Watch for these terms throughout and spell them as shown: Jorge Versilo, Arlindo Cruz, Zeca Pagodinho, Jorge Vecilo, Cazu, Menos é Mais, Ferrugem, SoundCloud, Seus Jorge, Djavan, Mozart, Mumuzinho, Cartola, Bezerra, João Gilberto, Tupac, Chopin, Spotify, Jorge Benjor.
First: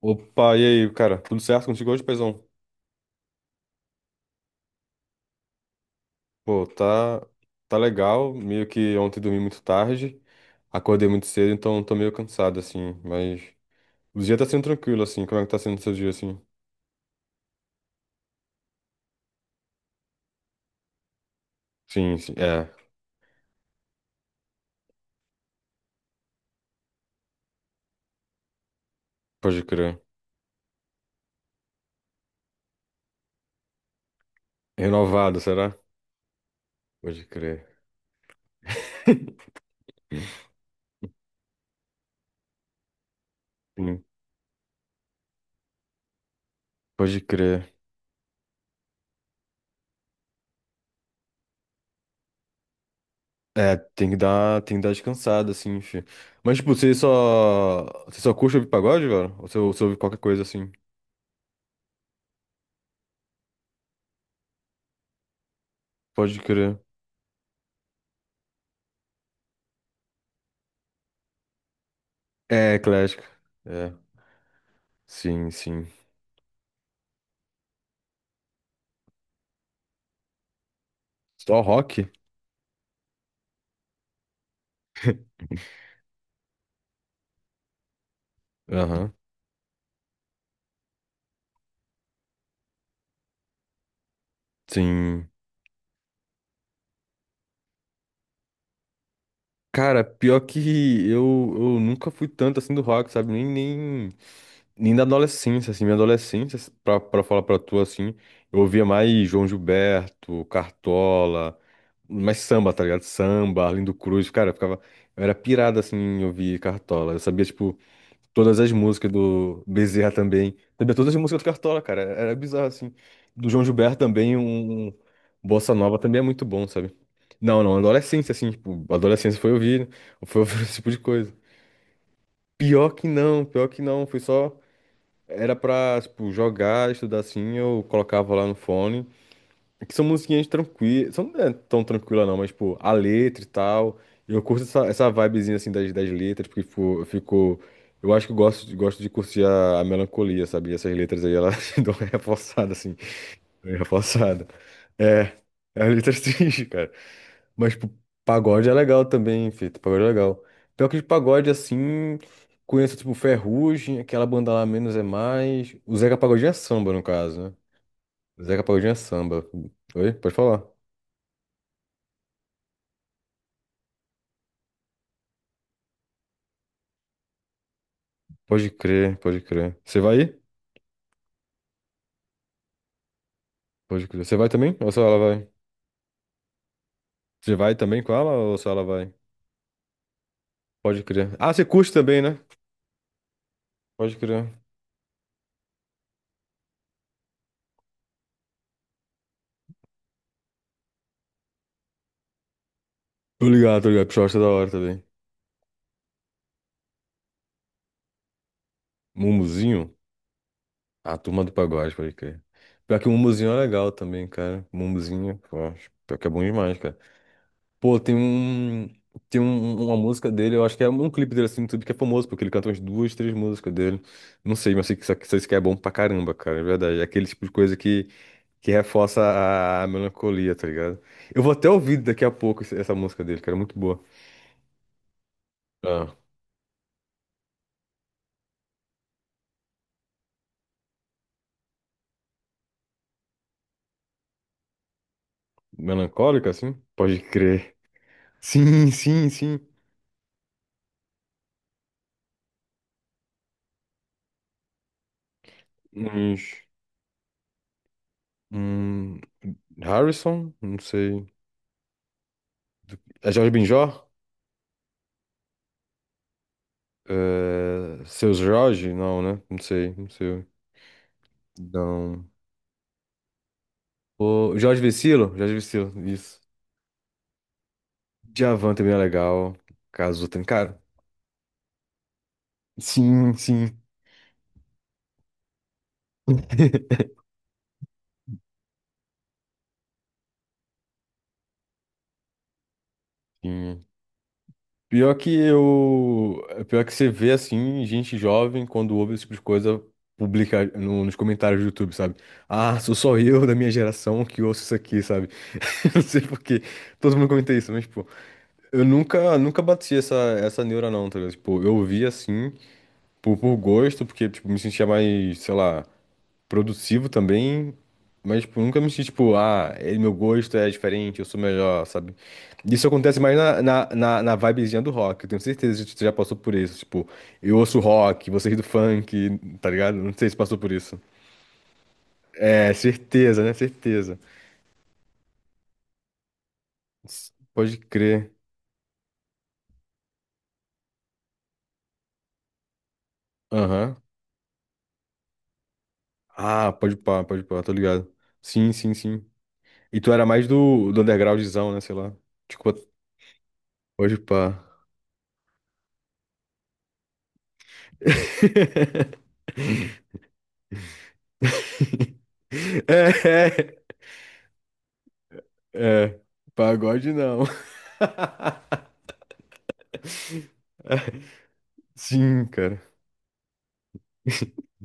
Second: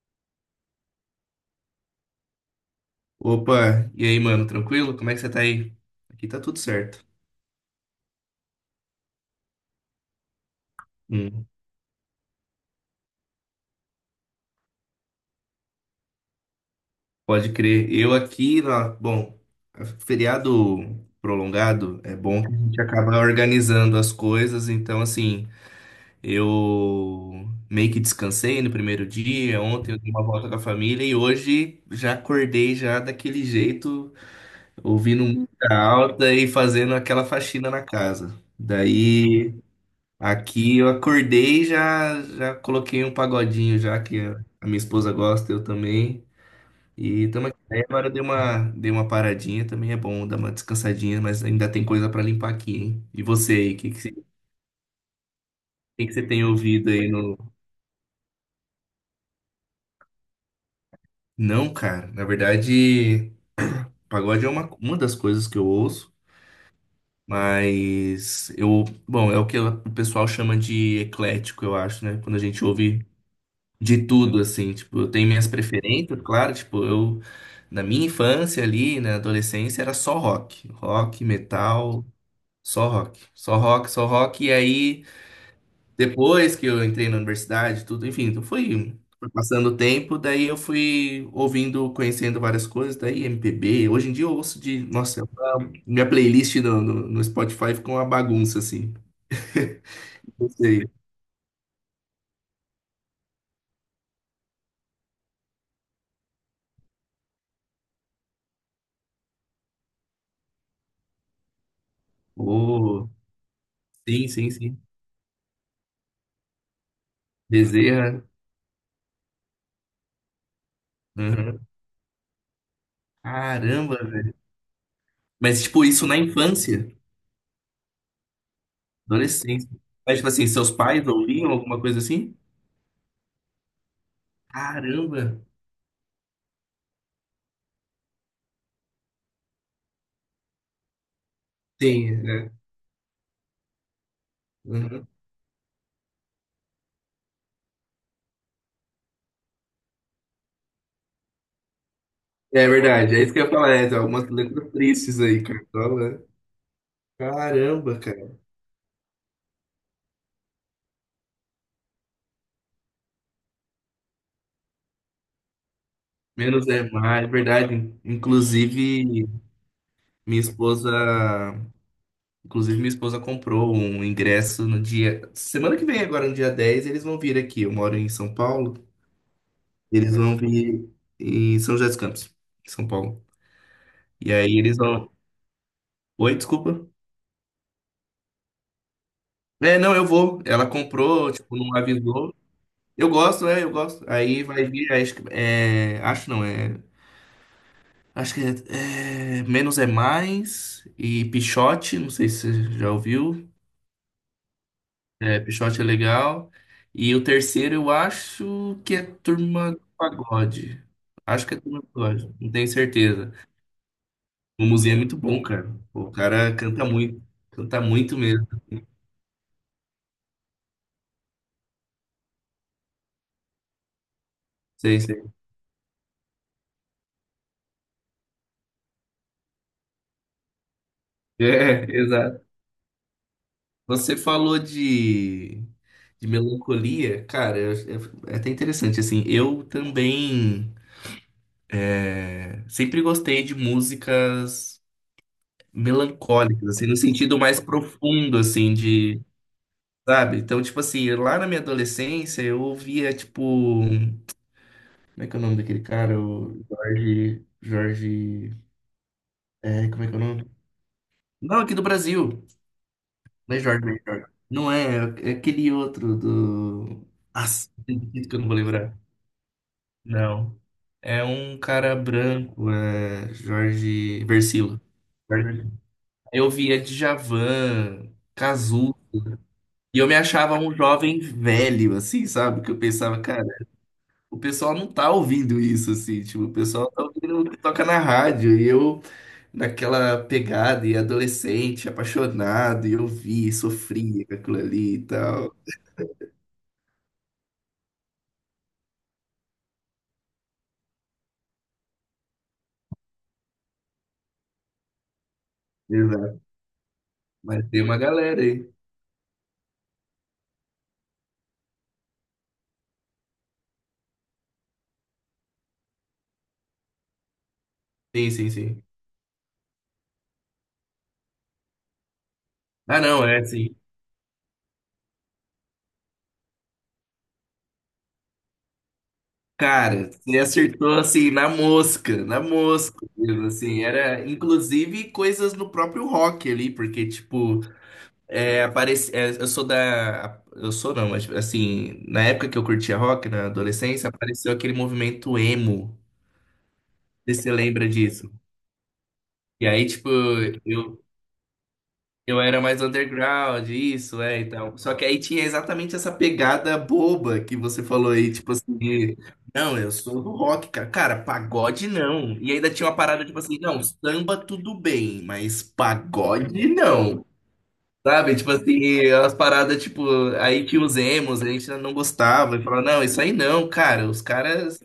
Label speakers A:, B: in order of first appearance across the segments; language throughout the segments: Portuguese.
A: Opa, e aí, cara? Tudo certo contigo hoje, paizão?
B: Opa, e aí, mano, tranquilo? Como é que você tá aí? Aqui tá tudo
A: Pô,
B: certo.
A: tá, tá legal. Meio que ontem dormi muito tarde, acordei muito
B: Hum,
A: cedo, então tô meio cansado, assim. Mas o dia tá sendo tranquilo, assim. Como é que tá sendo o seu dia, assim?
B: pode crer. Eu aqui, bom, feriado prolongado é
A: Sim, sim,
B: bom que a
A: é,
B: gente acaba organizando as coisas, então assim, eu meio que descansei no primeiro dia,
A: pode
B: ontem eu
A: crer.
B: dei uma volta com a família e hoje já acordei já daquele jeito, ouvindo
A: Renovado,
B: música
A: será?
B: alta e fazendo
A: Pode
B: aquela
A: crer.
B: faxina na casa. Daí. Aqui eu acordei e já coloquei um pagodinho já
A: Sim,
B: que a minha esposa gosta, eu também.
A: pode
B: E estamos aqui.
A: crer.
B: Aí agora eu dei uma paradinha, também é bom dar uma descansadinha, mas ainda tem coisa para limpar aqui, hein? E você aí,
A: É,
B: o
A: tem que dar descansada, assim, fi.
B: que que você tem
A: Mas, tipo,
B: ouvido aí no...
A: você só curte ouvir pagode, velho? Ou você, você ouve qualquer coisa, assim?
B: Não, cara, na verdade, pagode é uma das coisas que eu ouço,
A: Pode crer.
B: mas eu, bom, é o que o pessoal chama de eclético, eu acho, né? Quando a gente
A: É,
B: ouve
A: eclético. É,
B: de tudo, assim, tipo, eu tenho minhas
A: sim, sim.
B: preferências, claro, tipo, eu, na minha infância ali, na adolescência, era só rock, rock,
A: Só
B: metal,
A: rock?
B: só rock, só rock, só rock, e aí, depois que eu entrei na universidade, tudo, enfim, então foi,
A: Aham.
B: foi passando o tempo, daí eu fui ouvindo, conhecendo várias coisas, daí MPB, hoje em dia eu ouço de, nossa,
A: Sim.
B: minha playlist no Spotify ficou uma bagunça, assim,
A: Cara, pior
B: não
A: que
B: sei,
A: eu, eu nunca fui tanto assim do rock, sabe? Nem, nem, nem da adolescência, assim. Minha adolescência, pra falar pra tu, assim, eu ouvia mais João Gilberto, Cartola, mais samba, tá ligado?
B: oh,
A: Samba, Arlindo
B: sim,
A: Cruz, cara,
B: sim,
A: eu ficava.
B: sim,
A: Eu era pirado, assim, em ouvir Cartola. Eu sabia, tipo.
B: Bezerra,
A: Todas as músicas do Bezerra também. Também todas as músicas do
B: uhum.
A: Cartola, cara. Era bizarro, assim. Do João Gilberto
B: Caramba,
A: também, um
B: mas,
A: Bossa
B: tipo,
A: Nova
B: isso na
A: também é muito bom, sabe?
B: infância,
A: Não, não, adolescência, assim, tipo, adolescência foi
B: adolescência.
A: ouvir,
B: Mas, tipo assim, seus
A: esse tipo de
B: pais
A: coisa.
B: ouviam alguma coisa assim?
A: Pior que não, foi só.
B: Caramba!
A: Era pra, tipo, jogar, estudar assim, eu colocava lá no fone. É que são musiquinhas tranquilas. São, não é tão
B: Sim,
A: tranquila não, mas,
B: né?
A: tipo, a letra e tal. Eu curto essa,
B: Uhum.
A: essa vibezinha, assim, das letras, porque, tipo, eu fico. Eu acho que eu gosto, gosto de curtir a melancolia, sabe? E essas letras aí, elas dão uma
B: É
A: reforçada, assim.
B: verdade, é isso que eu ia falar,
A: Dão uma
B: é, tem algumas
A: reforçada.
B: letras tristes
A: É,
B: aí,
A: é uma
B: Cartola,
A: letra
B: né?
A: triste, cara. Mas, tipo,
B: Caramba, cara.
A: pagode é legal também, feito. Pagode é legal. Pior que de pagode, assim, conheço, tipo, Ferrugem, aquela banda lá, Menos é Mais. O Zeca Pagodinho é
B: Menos é
A: samba, no
B: mais, é
A: caso, né?
B: verdade.
A: O Zeca Pagodinho é
B: Inclusive,
A: samba. Oi? Pode
B: minha
A: falar.
B: esposa, minha esposa comprou um ingresso no dia, semana que vem agora, no dia 10 eles vão vir aqui. Eu moro em São
A: Pode
B: Paulo,
A: crer, pode crer. Você
B: eles
A: vai
B: vão
A: ir?
B: vir em São José dos Campos, em São Paulo.
A: Pode crer.
B: E
A: Você vai
B: aí
A: também?
B: eles
A: Ou só
B: vão.
A: ela vai?
B: Oi, desculpa.
A: Você vai também com ela ou só ela vai?
B: É, não, eu vou. Ela
A: Pode
B: comprou,
A: crer. Ah,
B: tipo,
A: você
B: não
A: curte também,
B: avisou.
A: né?
B: Eu gosto, é, eu gosto.
A: Pode
B: Aí
A: crer.
B: vai vir, é, acho que, é, acho não, é, acho que é Menos é Mais e Pichote, não sei se você já ouviu.
A: Tô ligado, tô ligado. Puxa, eu acho da hora também.
B: É, Pichote é legal. E o terceiro eu acho que é Turma do
A: Mumuzinho?
B: Pagode.
A: A turma
B: Acho
A: do
B: que é Turma do
A: pagode, pode
B: Pagode,
A: crer.
B: não tenho
A: Pior que o
B: certeza.
A: Mumuzinho é legal também,
B: O
A: cara.
B: museu é muito
A: Mumuzinho,
B: bom,
A: pô,
B: cara. O
A: pior que é bom
B: cara
A: demais, cara.
B: canta
A: Pô, tem
B: muito mesmo.
A: um. Tem uma música dele, eu acho que é um clipe dele assim no YouTube que é famoso, porque ele canta umas duas, três músicas dele. Não sei, mas sei
B: Sei,
A: que isso
B: sei.
A: aqui sei que é bom pra caramba, cara, é verdade. É aquele tipo de coisa que reforça a melancolia, tá ligado? Eu vou até
B: É,
A: ouvir daqui a
B: exato.
A: pouco essa música dele, cara, é muito boa.
B: Você falou de
A: Ah,
B: De melancolia, cara, é, é até interessante, assim, eu também é, sempre gostei de músicas
A: melancólica,
B: melancólicas,
A: assim?
B: assim, no
A: Pode
B: sentido mais
A: crer.
B: profundo, assim,
A: Sim,
B: de,
A: sim, sim.
B: sabe? Então, tipo assim, lá na minha adolescência, eu ouvia, tipo, como é que é o nome daquele cara?
A: Uns-
B: O Jorge,
A: Hum,
B: é, como é que é o nome?
A: Harrison? Não sei.
B: Não, aqui do Brasil,
A: É Jorge
B: não é Jorge, não é
A: Benjor?
B: Jorge. Não é, é aquele outro do... Nossa, tem
A: É,
B: que
A: Seus
B: eu não vou
A: Jorge?
B: lembrar.
A: Não, né? Não sei, não sei.
B: Não. É um cara
A: Não.
B: branco, é Jorge
A: O Jorge
B: Versilo.
A: Vecilo,
B: Jorge
A: Jorge
B: Versilo.
A: Vecilo, isso.
B: Eu via Djavan,
A: Djavan também
B: Cazu,
A: é legal.
B: e eu me
A: Cazu também,
B: achava um
A: cara.
B: jovem velho, assim, sabe? Que eu pensava,
A: Sim,
B: cara,
A: sim.
B: o pessoal não tá ouvindo isso, assim, tipo, o pessoal tá ouvindo o que toca na rádio, e eu naquela pegada, e adolescente, apaixonado, e eu vi,
A: Sim.
B: sofria com aquilo ali e
A: Pior que
B: tal.
A: eu. Pior que você vê assim, gente jovem, quando ouve esse tipo de coisa, publica nos comentários do YouTube, sabe? Ah, sou só eu da minha geração que ouço isso aqui, sabe? Não sei por
B: Exato.
A: quê. Todo mundo comenta
B: Mas
A: isso, mas,
B: tem uma
A: tipo,
B: galera aí.
A: eu nunca, nunca bati essa neura, não, tá ligado? Tipo, eu ouvia assim, por gosto, porque, tipo, me sentia mais, sei lá. Produtivo também,
B: Sim,
A: mas
B: sim,
A: tipo, nunca
B: sim.
A: me senti tipo, ah, meu gosto é diferente, eu sou melhor, sabe? Isso
B: Ah,
A: acontece
B: não,
A: mais
B: é,
A: na,
B: sim.
A: na, na, na vibezinha do rock, eu tenho certeza que você já passou por isso. Tipo, eu ouço rock, vocês do funk, tá ligado?
B: Cara,
A: Não sei se
B: você
A: passou por
B: acertou
A: isso.
B: assim na
A: É,
B: mosca,
A: certeza,
B: mesmo,
A: né?
B: assim,
A: Certeza.
B: era inclusive coisas no próprio rock ali, porque tipo,
A: Pode crer.
B: é, aparece, é, eu sou não, mas assim, na época que eu curtia rock, na
A: Aham.
B: adolescência, apareceu aquele movimento emo, não
A: Ah,
B: sei
A: pode
B: se você
A: pá, tô
B: lembra
A: ligado.
B: disso?
A: Sim, sim, sim.
B: E aí,
A: E
B: tipo,
A: tu era mais do
B: eu,
A: undergroundzão, né? Sei lá.
B: Eu era
A: Tipo,
B: mais underground,
A: pode
B: isso, é,
A: pá.
B: então. Só que aí tinha exatamente essa pegada boba que você falou aí, tipo assim, não, eu sou do rock, cara. Cara, pagode não. E ainda tinha uma parada, tipo assim,
A: É.
B: não, samba tudo bem, mas
A: É,
B: pagode
A: pagode
B: não.
A: não.
B: Sabe? Tipo assim, as paradas, tipo, aí que os
A: É,
B: emos, a gente não
A: sim,
B: gostava. E
A: cara.
B: falava, não, isso aí não, cara, os caras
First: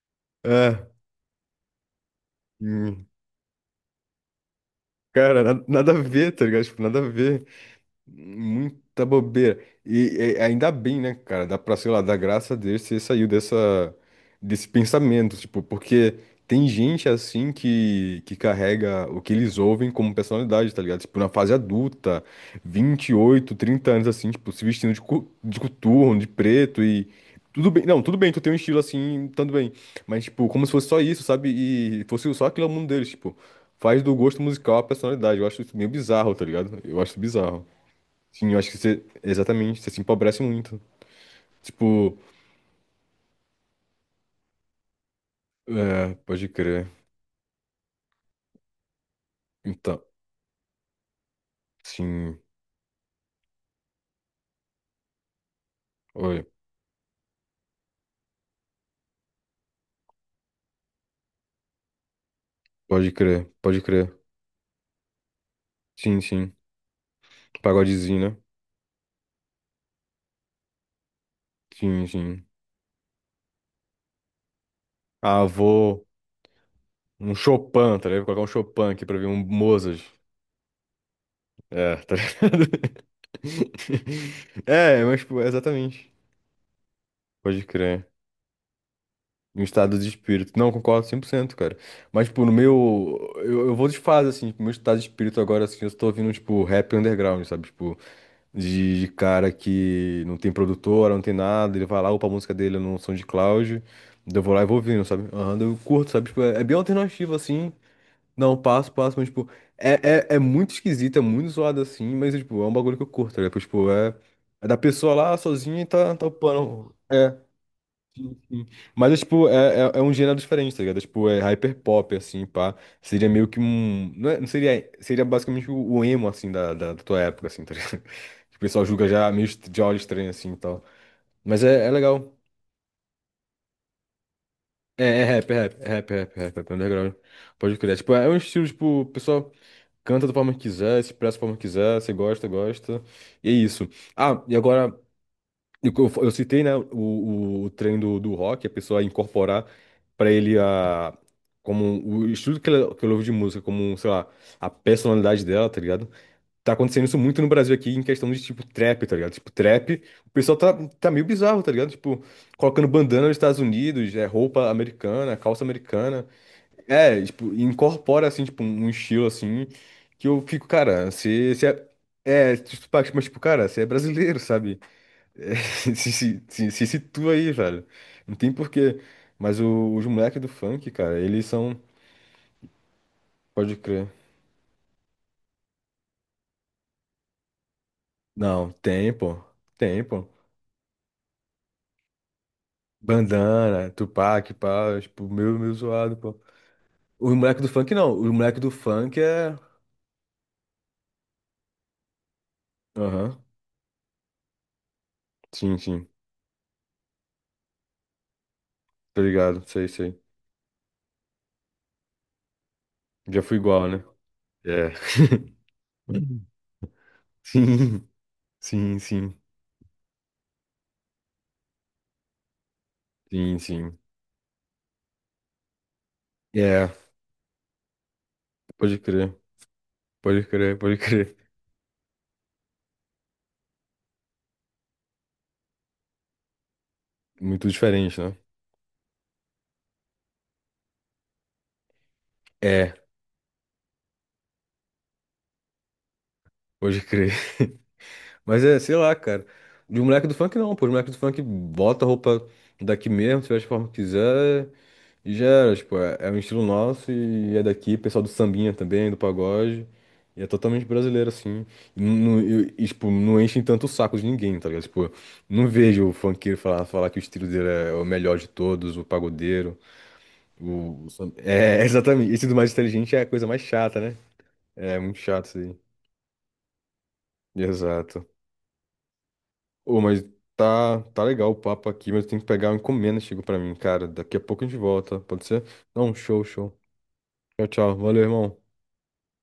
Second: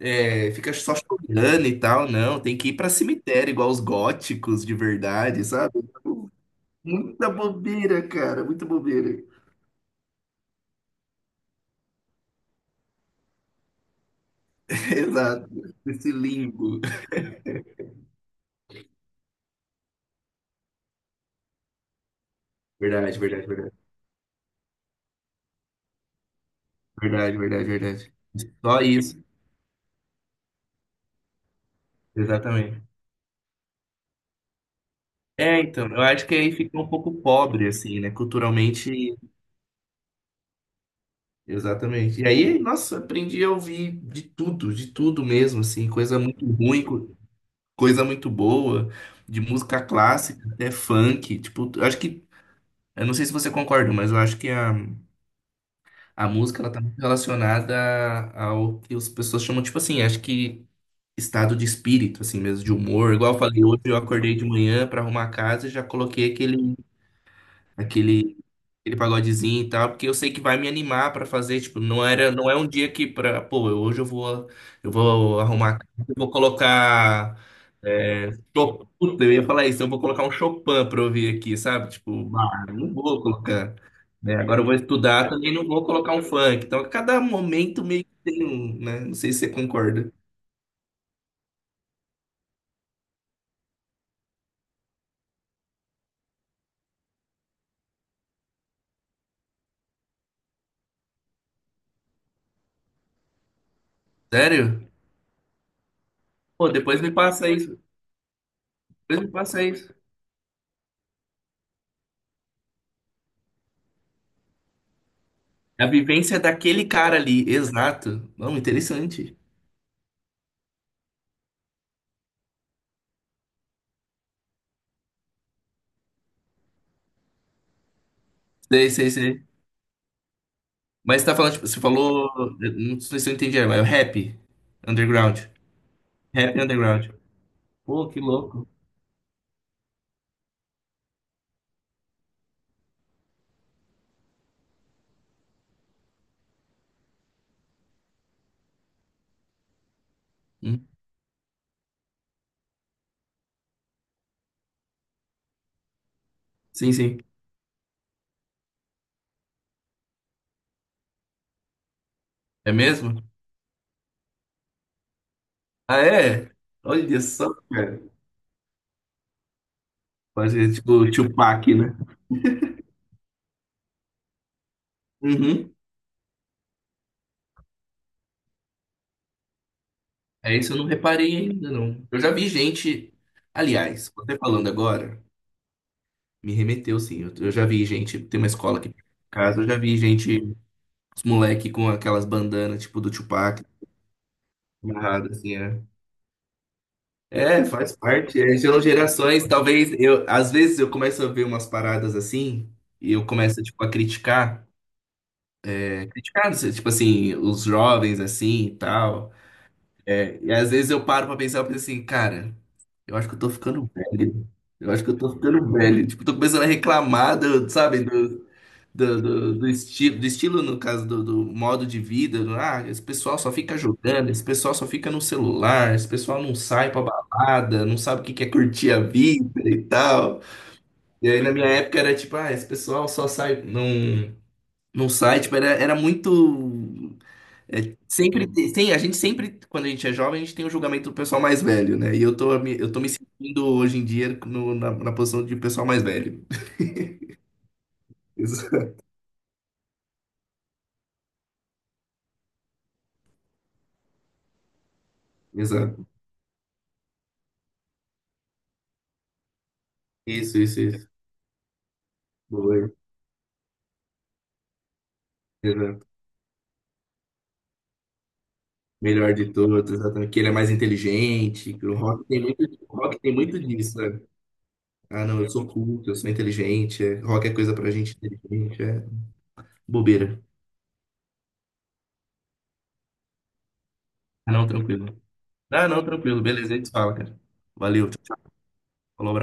B: é, fica
A: É.
B: só chorando e tal, não, tem que ir pra
A: Hum.
B: cemitério, igual os góticos de
A: Cara,
B: verdade, sabe?
A: nada a ver, tá ligado? Tipo, nada a
B: Muita
A: ver.
B: bobeira, cara, muita
A: Muita
B: bobeira.
A: bobeira. E ainda bem, né, cara? Dá pra, sei lá, dar graça a Deus você saiu dessa, desse pensamento,
B: Exato.
A: tipo,
B: Esse
A: porque tem
B: limbo.
A: gente assim que carrega o que eles ouvem como personalidade, tá ligado? Tipo, na fase adulta, vinte
B: Verdade,
A: e
B: verdade,
A: oito
B: verdade.
A: trinta anos assim, tipo, se vestindo de, de coturno, de preto e.
B: Verdade, verdade,
A: Tudo bem, não,
B: verdade.
A: tudo bem, tu tem um estilo
B: Só isso,
A: assim, tanto bem. Mas, tipo, como se fosse só isso, sabe? E fosse só aquilo ao
B: exatamente.
A: mundo deles, tipo, faz do gosto musical a personalidade. Eu
B: É,
A: acho isso
B: então,
A: meio
B: eu acho
A: bizarro,
B: que
A: tá
B: aí fica
A: ligado?
B: um
A: Eu
B: pouco
A: acho bizarro.
B: pobre, assim, né?
A: Sim, eu acho que você.
B: Culturalmente,
A: Exatamente, você se empobrece muito. Tipo,
B: exatamente. E aí, nossa, aprendi a ouvir de tudo mesmo, assim,
A: é,
B: coisa muito
A: pode
B: ruim,
A: crer.
B: coisa muito boa, de música
A: Então,
B: clássica até funk. Tipo, eu acho que,
A: sim.
B: eu não sei se você concorda, mas eu acho que a
A: Oi,
B: música, ela tá muito relacionada ao que as pessoas chamam, tipo assim, acho que estado de espírito, assim mesmo, de
A: pode
B: humor. Igual eu
A: crer,
B: falei,
A: pode
B: hoje eu
A: crer.
B: acordei de manhã pra arrumar a casa e já
A: Sim,
B: coloquei
A: sim.
B: aquele,
A: Pagodezinho, né?
B: aquele aquele pagodezinho e tal, porque eu sei que vai me animar pra fazer, tipo, não
A: Sim,
B: era,
A: sim.
B: não é um dia que pra, pô, hoje eu vou
A: Ah,
B: arrumar,
A: vou.
B: eu vou
A: Um
B: colocar
A: Chopin, tá ligado?
B: é,
A: Vou colocar um
B: Chopin,
A: Chopin aqui pra
B: puta,
A: ver
B: eu
A: um
B: ia falar isso, eu vou
A: Mozart.
B: colocar um Chopin pra ouvir aqui, sabe?
A: É, tá
B: Tipo,
A: ligado?
B: bah, não vou colocar, né? Agora eu vou
A: É, mas,
B: estudar,
A: tipo,
B: também não vou
A: exatamente.
B: colocar um funk. Então, a cada
A: Pode
B: momento meio
A: crer.
B: que tem um, né? Não sei se você
A: Um estado de
B: concorda.
A: espírito. Não, concordo 100%, cara. Mas, tipo, no meu. Eu vou de fase, assim. Tipo, meu estado de espírito agora, assim, eu tô ouvindo, tipo, rap underground, sabe? Tipo. De cara que não tem produtora, não tem nada, ele vai lá, upa a música dele no SoundCloud, daí eu vou lá e vou
B: Sério?
A: ouvindo, sabe? Aham, daí eu curto, sabe? Tipo, é, é
B: Pô,
A: bem
B: depois me
A: alternativo,
B: passa
A: assim,
B: isso.
A: não, passo, passo,
B: Depois
A: mas,
B: me
A: tipo,
B: passa isso.
A: é, é muito esquisito, é muito zoado, assim, mas, tipo, é um bagulho que eu curto, tá ligado? Tipo, é, é da pessoa lá, sozinha,
B: É
A: e
B: a
A: tá
B: vivência daquele
A: upando,
B: cara
A: é.
B: ali, exato. Não,
A: Sim. Mas é
B: interessante.
A: tipo, é, é um gênero diferente, tá ligado? É, tipo, é hyperpop, assim, pá. Seria meio que um. Não, não seria. Seria basicamente o emo, assim, da tua época, assim, tá ligado? Que o pessoal
B: Sei,
A: julga
B: sei,
A: já meio
B: sei.
A: de olho estranho, assim e tal.
B: Mas você tá falando,
A: Mas
B: tipo, você
A: é, é
B: falou.
A: legal.
B: Não sei se eu entendi, mas é o rap
A: É, é
B: underground.
A: rap, é rap, é rap, é rap, é
B: Rap
A: rap, é
B: underground.
A: underground. Pode crer. É,
B: Pô,
A: tipo,
B: que
A: é um estilo,
B: louco.
A: tipo, o pessoal canta da forma que quiser, se expressa da forma que quiser, se gosta, gosta. E é isso. Ah, e agora. E o que eu citei, né, o, treino do rock, a pessoa incorporar para ele
B: Hum,
A: a, como um, o estilo que ela ouve de música, como, um, sei lá, a personalidade dela, tá ligado? Tá
B: Sim,
A: acontecendo isso
B: sim.
A: muito no Brasil aqui em questão de, tipo, trap, tá ligado? Tipo, trap, o pessoal tá, meio bizarro, tá ligado? Tipo,
B: É
A: colocando
B: mesmo?
A: bandana nos Estados Unidos, é, roupa americana, calça
B: Ah,
A: americana.
B: é?
A: É,
B: Olha
A: tipo,
B: só, cara.
A: incorpora, assim, tipo, um estilo, assim, que eu
B: Pode
A: fico,
B: ser
A: cara,
B: tipo
A: você
B: Tupac, né?
A: é, é, tipo, mas, tipo, cara, você é brasileiro, sabe? É,
B: Uhum.
A: se situa aí, velho. Não tem porquê. Mas os moleques do
B: É isso, eu não
A: funk, cara,
B: reparei
A: eles
B: ainda,
A: são.
B: não. Eu já vi gente.
A: Pode crer.
B: Aliás, você falando agora, me remeteu, sim. Eu já vi gente. Tem uma
A: Não,
B: escola aqui em
A: tem, pô.
B: casa, eu já vi
A: Tem, pô.
B: gente, os moleque com aquelas bandanas, tipo do Tupac,
A: Bandana, Tupac, pá, tipo,
B: amarrado, assim,
A: meio, meio
B: é.
A: zoado, pô. Os moleques
B: É,
A: do funk
B: faz
A: não. Os
B: parte. É,
A: moleques do
B: são
A: funk
B: gerações,
A: é.
B: talvez eu, às vezes eu começo a ver umas paradas assim e eu
A: Aham.
B: começo tipo a criticar,
A: Sim,
B: é,
A: sim.
B: criticar, não sei, tipo assim, os jovens assim e
A: Tá
B: tal.
A: ligado? Sei, sei.
B: É, e às vezes eu paro pra pensar, eu penso assim, cara, eu acho que eu
A: Já
B: tô
A: fui igual,
B: ficando
A: né?
B: velho.
A: É.
B: Eu acho que eu tô ficando velho. Tipo, tô começando a reclamar, sabe,
A: Sim,
B: do-
A: sim,
B: do,
A: sim.
B: do, do, esti do estilo, no caso, do modo de vida, do, ah, esse pessoal só
A: Sim,
B: fica
A: sim.
B: jogando, esse pessoal só fica no celular, esse pessoal não
A: É,
B: sai pra balada, não sabe o que que é curtir a
A: pode crer.
B: vida e tal.
A: Pode crer, pode
B: E
A: crer.
B: aí, na minha época, era tipo, ah, esse pessoal só sai, não, não sai, tipo, era, era muito...
A: Muito
B: é,
A: diferente, né?
B: sempre tem, a gente sempre, quando a gente é jovem, a gente tem o julgamento do pessoal mais velho, né? E eu
A: É,
B: tô me sentindo hoje em dia no- na, na posição de pessoal mais velho.
A: pode crer. Mas é, sei lá, cara. De um moleque do funk não, pô. Os moleques do funk bota a roupa daqui mesmo, se veste forma que quiser, e já era, tipo,
B: Exato.
A: é, é um estilo nosso e é daqui, pessoal do sambinha também, do pagode. E é
B: Isso, isso,
A: totalmente
B: isso.
A: brasileiro, assim. E, e,
B: Boa.
A: tipo, não enchem tanto o saco de ninguém, tá ligado? Tipo, não vejo o funkeiro falar, falar que o estilo dele é o melhor de todos, o
B: Melhor de
A: pagodeiro,
B: todos, exatamente. Que ele é mais
A: o sam-
B: inteligente,
A: É,
B: que o rock
A: exatamente.
B: tem
A: Esse do
B: muito,
A: mais
B: o
A: inteligente
B: rock
A: é a
B: tem
A: coisa
B: muito
A: mais
B: disso,
A: chata, né?
B: né?
A: É muito
B: Ah, não,
A: chato
B: eu
A: isso
B: sou
A: aí.
B: culto, eu sou inteligente, é, rock é coisa pra gente
A: Exato.
B: inteligente. É
A: Ô, mas
B: bobeira.
A: tá legal o papo aqui, mas eu tenho que pegar uma encomenda, que chegou pra mim, cara. Daqui a
B: Ah,
A: pouco a
B: não,
A: gente volta,
B: tranquilo.
A: pode ser?
B: Ah, não,
A: Não, show,
B: tranquilo. Beleza,
A: show.
B: a gente fala, cara.
A: Tchau, tchau.
B: Valeu, tchau,
A: Valeu,
B: tchau.
A: irmão.
B: Falou, abraço.